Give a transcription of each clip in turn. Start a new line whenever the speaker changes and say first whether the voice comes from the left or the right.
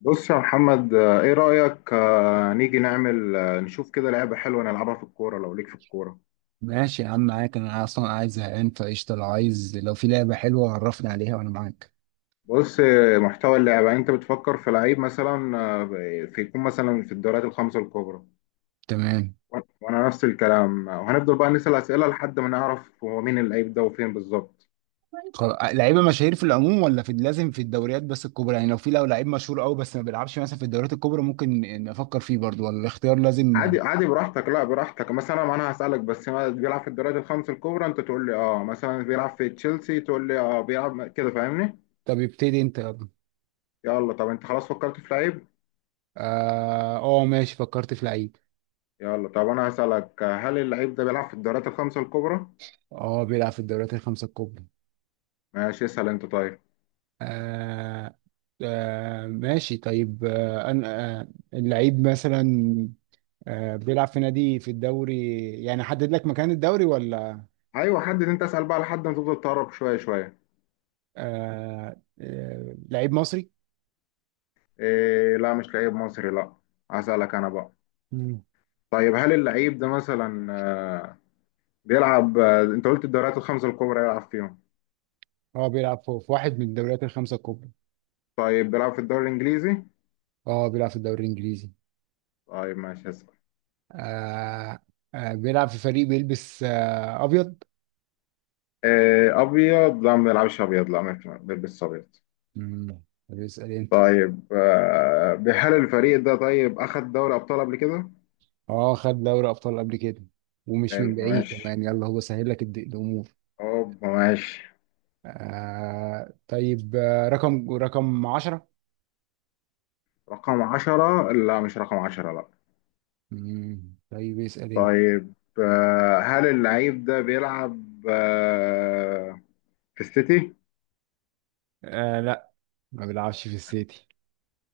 left: بص يا محمد، ايه رأيك؟ نيجي نعمل نشوف كده لعبة حلوة نلعبها في الكورة لو ليك في الكورة.
right: ماشي يا عم، معاك. انا اصلا قاعد زهقان فقشطه. لو عايز، لو في لعبه حلوه عرفني عليها وانا معاك.
left: بص، محتوى اللعبة انت بتفكر في لعيب مثلا في يكون مثلا في الدوريات الخمسة الكبرى.
right: تمام.
left: وأنا نفس الكلام، وهنفضل بقى نسأل أسئلة لحد ما نعرف هو مين اللعيب ده وفين بالظبط.
right: خلاص، لعيبه مشاهير في العموم ولا في لازم في الدوريات بس الكبرى؟ يعني لو لعيب مشهور قوي بس ما بيلعبش مثلا في الدوريات الكبرى، ممكن نفكر فيه برضو، ولا الاختيار لازم؟
left: عادي عادي، براحتك. لا براحتك، مثلا انا هسألك بس ما بيلعب في الدوريات الخمسة الكبرى، انت تقول لي اه مثلا بيلعب في تشيلسي، تقول لي اه بيلعب، كده فاهمني.
right: طب ابتدي انت، يلا.
left: يلا طب انت خلاص فكرت في لعيب؟
right: اه آه، ماشي. فكرت في لعيب.
left: يلا طب انا هسألك، هل اللعيب ده بيلعب في الدوريات الخمسة الكبرى؟
right: اه، بيلعب في الدوريات الخمسه الكبرى.
left: ماشي، اسأل انت طيب.
right: آه. ماشي طيب. أنا. اللعيب مثلا، بيلعب في نادي في الدوري، يعني حدد لك مكان الدوري ولا؟
left: ايوه، حدد انت، اسأل بقى لحد ما تفضل تقرب شوية شوية.
right: لعيب مصري؟
left: إيه، لا، مش لعيب مصري، لا. هسألك انا بقى.
right: مم.
left: طيب هل اللعيب ده مثلا بيلعب، انت قلت الدوريات الخمسة الكبرى يلعب فيهم؟
right: اه، بيلعب في واحد من الدوريات الخمسة الكبرى.
left: طيب بيلعب في الدوري الانجليزي؟
right: اه، بيلعب في الدوري الإنجليزي.
left: طيب ماشي هسأل.
right: آه. بيلعب في فريق بيلبس أبيض.
left: إيه، ابيض؟ لا، ما بيلعبش ابيض، لا، ما بيلبسش ابيض.
right: بيسأل أنت.
left: طيب، هل الفريق ده طيب اخد دوري ابطال قبل كده؟
right: اه، خد دوري أبطال قبل كده، ومش من
left: حلو،
right: بعيد
left: ماشي.
right: كمان. يلا هو سهل لك الأمور.
left: اوبا، ماشي.
right: آه طيب. رقم 10.
left: رقم عشرة؟ لا، مش رقم عشرة، لا.
right: طيب، اسأل أنت.
left: طيب، هل اللعيب ده بيلعب آه، في السيتي؟
right: لا، ما بيلعبش في السيتي.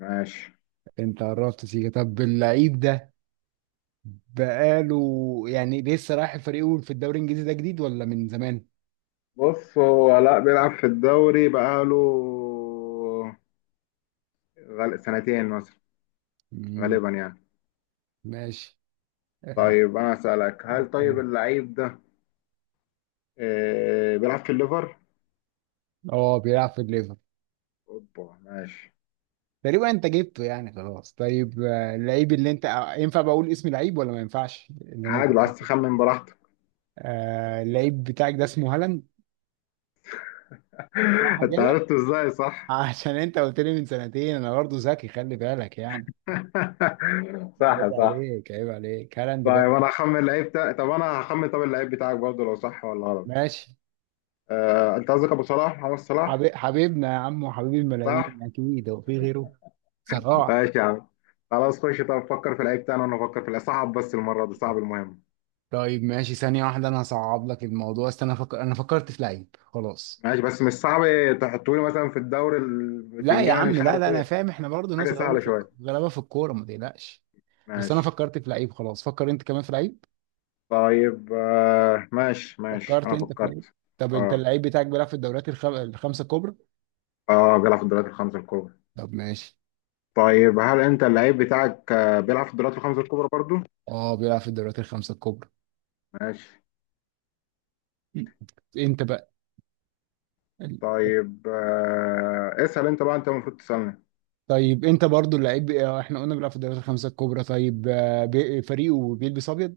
left: ماشي.
right: انت قربت سيكا. طب اللعيب ده بقاله، يعني لسه رايح الفريق في الدوري الانجليزي، ده جديد ولا من زمان؟
left: بص، هو لا بيلعب في الدوري، بقاله سنتين مثلا،
right: مم.
left: غالبا يعني.
right: ماشي. اه،
left: طيب انا اسألك، هل طيب
right: استنى.
left: اللعيب ده بيلعب في الليفر؟
right: اه، بيلعب في الليفر.
left: اوبا، ماشي.
right: تقريبا انت جبته يعني، خلاص. طيب اللعيب اللي انت، ينفع بقول اسم لعيب ولا ما ينفعش؟ اللي انا
left: عادي،
right: بفكر
left: بس
right: فيه.
left: تخمن براحتك.
right: اللعيب بتاعك ده اسمه هالاند. صح
left: انت
right: كده؟
left: عرفته ازاي؟ صح؟
right: عشان انت قلت لي من سنتين، انا برضه ذكي، خلي بالك يعني.
left: صح،
right: عيب
left: صح.
right: عليك، عيب عليك، هالاند برضه.
left: طيب انا هخمن، طب اللعيب بتاعك برضه لو صح ولا غلط.
right: ماشي.
left: انت قصدك ابو صلاح، محمد صلاح.
right: حبيبنا يا عم، وحبيب
left: صح.
right: الملايين. اكيد هو في غيره، صراحة.
left: ماشي يا عم. خلاص، خش طب فكر في اللعيب بتاعنا وانا افكر في اللعيب. صعب بس، المره دي صعب، المهم.
right: طيب ماشي، ثانية واحدة أنا هصعب لك الموضوع. استنى، أنا فكرت في لعيب خلاص.
left: ماشي بس مش صعب. تحطوا لي مثلا في الدوري
right: لا يا
left: البتنجاني،
right: عم،
left: مش
right: لا، لا،
left: عارف
right: أنا
left: ايه.
right: فاهم. إحنا برضه
left: حاجه
right: ناس غلابة
left: سهله شويه.
right: في الكورة، ما تقلقش. بس أنا
left: ماشي.
right: فكرت في لعيب خلاص، فكر أنت كمان في لعيب.
left: طيب، ماشي، ماشي،
right: فكرت
left: انا
right: أنت في لعيب؟
left: فكرت.
right: طب أنت،
left: اه،
right: اللعيب بتاعك بيلعب في الدوريات الخمسة الكبرى؟
left: اه، بيلعب في الدوريات الخمسه الكبرى.
right: طب ماشي.
left: طيب هل انت اللعيب بتاعك بيلعب في الدوريات الخمسه الكبرى برضه؟
right: أه، بيلعب في الدوريات الخمسة الكبرى.
left: ماشي.
right: أنت بقى.
left: طيب، اسأل انت بقى، انت المفروض تسألني.
right: طيب انت برضو، اللعيب احنا قلنا بيلعب في الدوريات الخمسه الكبرى. طيب فريقه بيلبس ابيض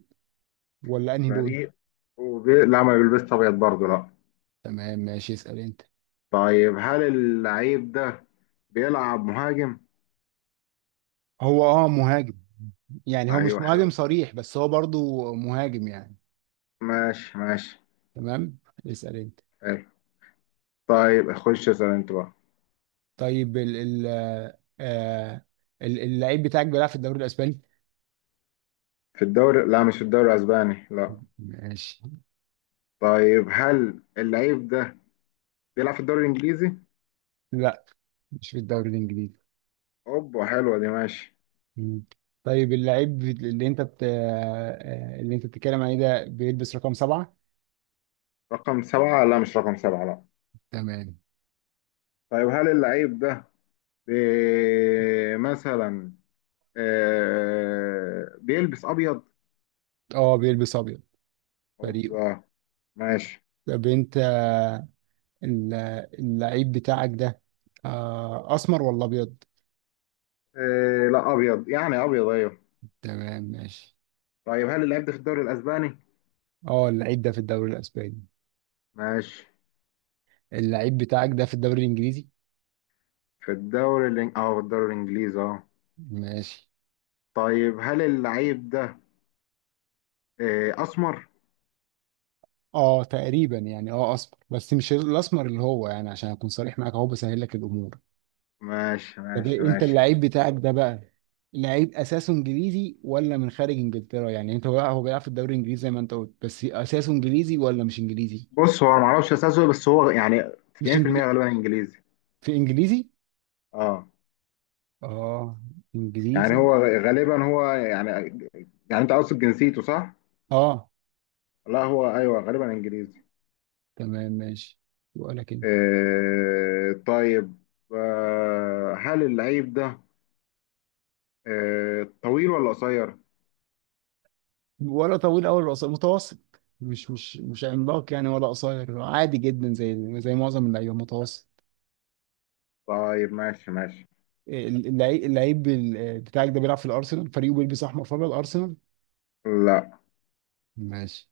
right: ولا انهي لون؟
left: فريق لا، ما بيلبسش ابيض برضه، لا.
right: تمام ماشي، اسال انت.
left: طيب هل اللعيب ده بيلعب مهاجم؟
right: هو مهاجم. يعني هو مش
left: ايوه،
right: مهاجم
left: حلو.
right: صريح، بس هو برضو مهاجم يعني.
left: ماشي، ماشي.
right: تمام، اسال انت.
left: حلو. طيب خش اسأل انت بقى.
right: طيب ال ال آه، آه، ال- اللعيب بتاعك بيلعب في الدوري الاسباني؟
left: في الدوري؟ لا، مش في الدوري الاسباني، لا.
right: ماشي.
left: طيب هل اللعيب ده بيلعب في الدوري الانجليزي؟
right: لا، مش في الدوري الانجليزي.
left: اوبا، حلوه دي، ماشي.
right: مم. طيب، اللعيب اللي انت بت... آه، آه، اللي انت بتتكلم عليه ده بيلبس رقم سبعة؟
left: رقم سبعة؟ لا، مش رقم سبعة، لا.
right: تمام.
left: طيب هل اللعيب ده بي... مثلا بيلبس ابيض؟
right: اه، بيلبس ابيض فريقه.
left: اوبا. ماشي.
right: طب انت، ال- اللعيب بتاعك ده اسمر ولا ابيض؟
left: إيه، لا، ابيض يعني، ابيض، ايوه.
right: تمام ماشي.
left: طيب هل اللعيب ده في الدوري الاسباني؟
right: اه، اللعيب ده في الدوري الاسباني.
left: ماشي.
right: اللعيب بتاعك ده في الدوري الانجليزي؟
left: اه، في الدوري الانجليزي، اه.
right: ماشي.
left: طيب هل اللعيب ده إيه، اسمر؟
right: اه، تقريبا يعني اسمر، بس مش الاسمر اللي هو يعني، عشان اكون صريح معاك اهو بسهل لك الامور.
left: ماشي،
right: طب
left: ماشي،
right: انت،
left: ماشي.
right: اللعيب بتاعك ده بقى لعيب اساسه انجليزي ولا من خارج انجلترا؟ يعني انت بقى، هو بيلعب في الدوري الانجليزي زي ما انت قلت، بس اساسه انجليزي ولا مش انجليزي؟
left: بص، هو انا ما اعرفش اساسه، بس هو يعني
right: مش
left: 90%
right: انجليزي.
left: غالبا انجليزي.
right: في انجليزي.
left: اه.
right: اه.
left: يعني
right: انجليزي.
left: هو غالبا، هو يعني، يعني انت قصد جنسيته صح؟
right: اه.
left: لا هو ايوه، غالبا انجليزي.
right: تمام ماشي. وقالك انت؟
left: إيه، طيب. هل اللعيب ده طويل ولا قصير؟
right: ولا طويل قوي، ولا قصير، متوسط. مش عملاق يعني، ولا قصير عادي جدا، زي معظم اللعيبه، متوسط.
left: طيب ماشي ماشي.
right: اللعيب بتاعك ده بيلعب في الارسنال، فريقه بيلبس احمر فابيض، ارسنال؟
left: لا.
right: ماشي.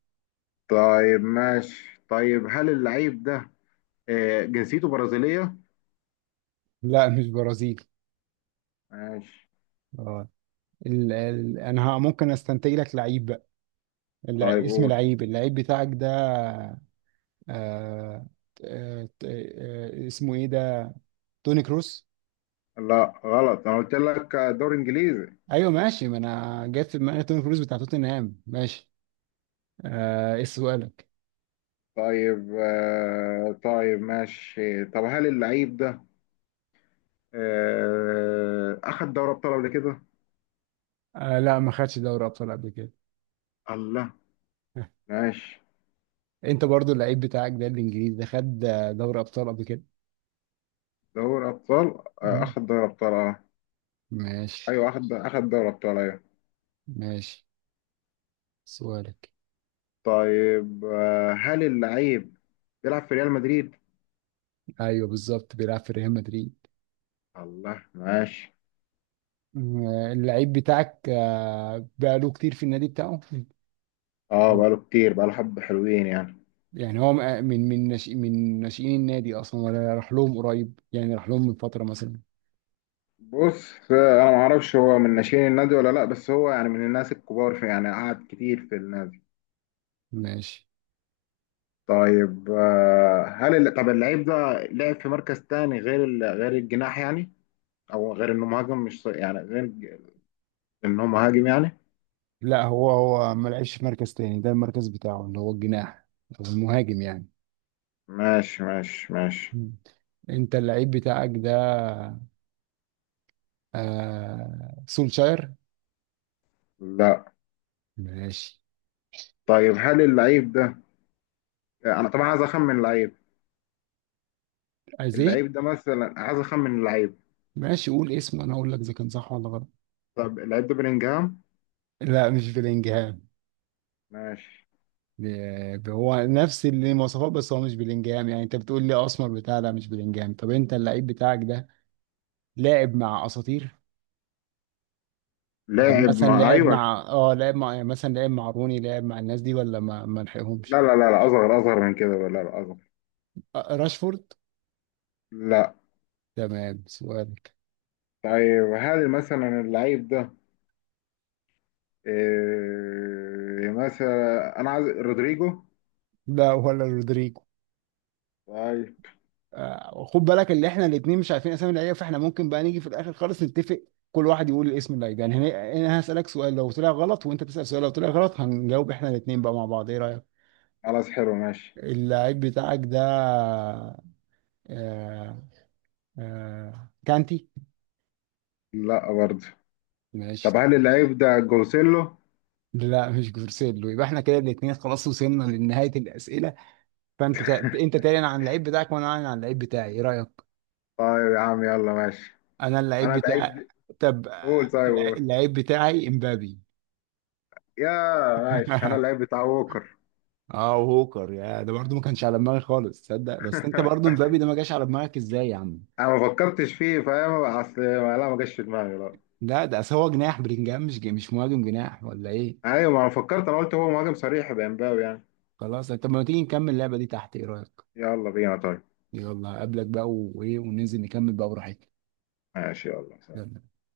left: طيب ماشي، طيب هل اللعيب ده جنسيته برازيلية؟
right: لا، مش برازيلي.
left: ماشي.
right: اه. ال ال انا ممكن استنتج لك لعيب بقى.
left: طيب
right: اسم
left: قول.
right: لعيب، اللعيب بتاعك ده. آه اسمه ايه ده؟ توني كروس؟
left: لا غلط، انا قلت لك دور انجليزي.
right: ايوه ماشي. ما انا جت في دماغي توم كروز بتاع توتنهام. ماشي. ايه سؤالك؟
left: طيب، طيب ماشي، طب هل اللعيب ده اخد دوري ابطال قبل كده؟
right: لا، ما خدش دوري ابطال قبل كده.
left: الله، ماشي.
right: انت برضو، اللعيب بتاعك ده الانجليزي ده، خد دوري ابطال قبل كده؟
left: دوري ابطال؟
right: مم.
left: اخد دوري ابطال، اه.
right: ماشي
left: ايوه، اخد دوري ابطال، ايوه.
right: ماشي، سؤالك.
left: طيب، هل اللعيب بيلعب في ريال مدريد؟
right: ايوه بالظبط، بيلعب في ريال مدريد.
left: الله، ماشي.
right: مم. اللعيب بتاعك بقاله كتير في النادي بتاعه؟
left: اه
right: مم.
left: بقاله كتير، بقاله حبة حلوين يعني.
right: يعني هو من ناشئين النادي اصلا، ولا راح لهم قريب يعني راح لهم من فترة مثلا؟
left: بص، انا ما اعرفش هو من ناشئين النادي ولا لا، بس هو يعني من الناس الكبار في، يعني قعد كتير في النادي.
right: ماشي.
left: طيب، طب اللعيب ده لعب في مركز تاني غير غير الجناح يعني، او غير انه مهاجم، مش ص- يعني غير ج- انه مهاجم يعني؟
right: لا، هو ما لعبش في مركز تاني، ده المركز بتاعه اللي هو الجناح، او المهاجم يعني.
left: ماشي، ماشي، ماشي.
right: مم. انت اللعيب بتاعك ده سولشاير؟
left: لا.
right: ماشي.
left: طيب هل اللعيب ده، انا طبعا عايز اخمن اللعيب.
right: ازيه؟
left: اللعيب ده مثلا، عايز اخمن اللعيب.
right: ماشي، قول اسمه انا اقول لك اذا كان صح ولا غلط.
left: طب اللعيب ده بلينجهام؟
right: لا، مش بلينجهام.
left: ماشي.
right: هو نفس المواصفات، بس هو مش بلينجهام يعني، انت بتقول لي اسمر بتاع، لا مش بلينجهام. طب انت، اللعيب بتاعك ده لاعب مع اساطير؟ يعني
left: لاعب؟
right: مثلا
left: ما
right: لعب
left: ايوه.
right: مع لعب مع يعني مثلا لعب مع روني، لعب مع الناس دي ولا ما لحقهمش؟
left: لا، لا، لا، لا، اصغر اصغر من كده، لا، لا، اصغر.
right: راشفورد؟
left: لا.
right: تمام، سؤالك.
left: طيب هل مثلا اللعيب ده إيه، مثلا انا عايز رودريجو؟
right: لا، ولا رودريجو.
left: طيب.
right: خد بالك، اللي احنا الاثنين مش عارفين اسامي اللعيبه، فاحنا ممكن بقى نيجي في الاخر خالص نتفق. كل واحد يقول الاسم اللعيب يعني، انا هسالك سؤال لو طلع غلط، وانت تسال سؤال لو طلع غلط، هنجاوب احنا الاثنين بقى مع بعض، ايه رايك؟
left: خلاص، حلو، ماشي.
right: اللعيب بتاعك ده آه كانتي؟
left: لا برضه.
right: ماشي.
left: طب هل اللعيب ده جوسيلو؟
right: لا، مش جورسيلو. يبقى احنا كده الاثنين خلاص وصلنا لنهايه الاسئله. فانت انت تعلن عن اللعيب بتاعك وانا اعلن عن اللعيب بتاعي، ايه رايك؟
left: طيب يا عم، يلا ماشي.
right: انا اللعيب
left: انا
right: بتاع.
left: اللعيب.
right: طب،
left: قول، طيب قول.
right: اللعيب بتاعي امبابي.
left: يا، ماشي، انا اللعيب بتاع ووكر.
right: اه، وهوكر يا! ده برضه ما كانش على دماغي خالص تصدق. بس انت برضه، امبابي ده ما جاش على دماغك ازاي يا عم؟
left: انا ما فكرتش فيه، فاهم اصل؟ لا، ما جاش في دماغي، لا.
right: لا، ده أصل هو جناح بلينجهام، مش مش مهاجم، جناح ولا ايه؟
left: ايوه، ما انا فكرت، انا قلت هو مهاجم صريح بامباو يعني.
right: خلاص، طب ما تيجي نكمل اللعبه دي تحت، ايه رايك؟
left: يلا بينا، طيب.
right: يلا اقابلك بقى وايه، وننزل نكمل بقى براحتنا.
left: ماشي، يلا.
right: يلا.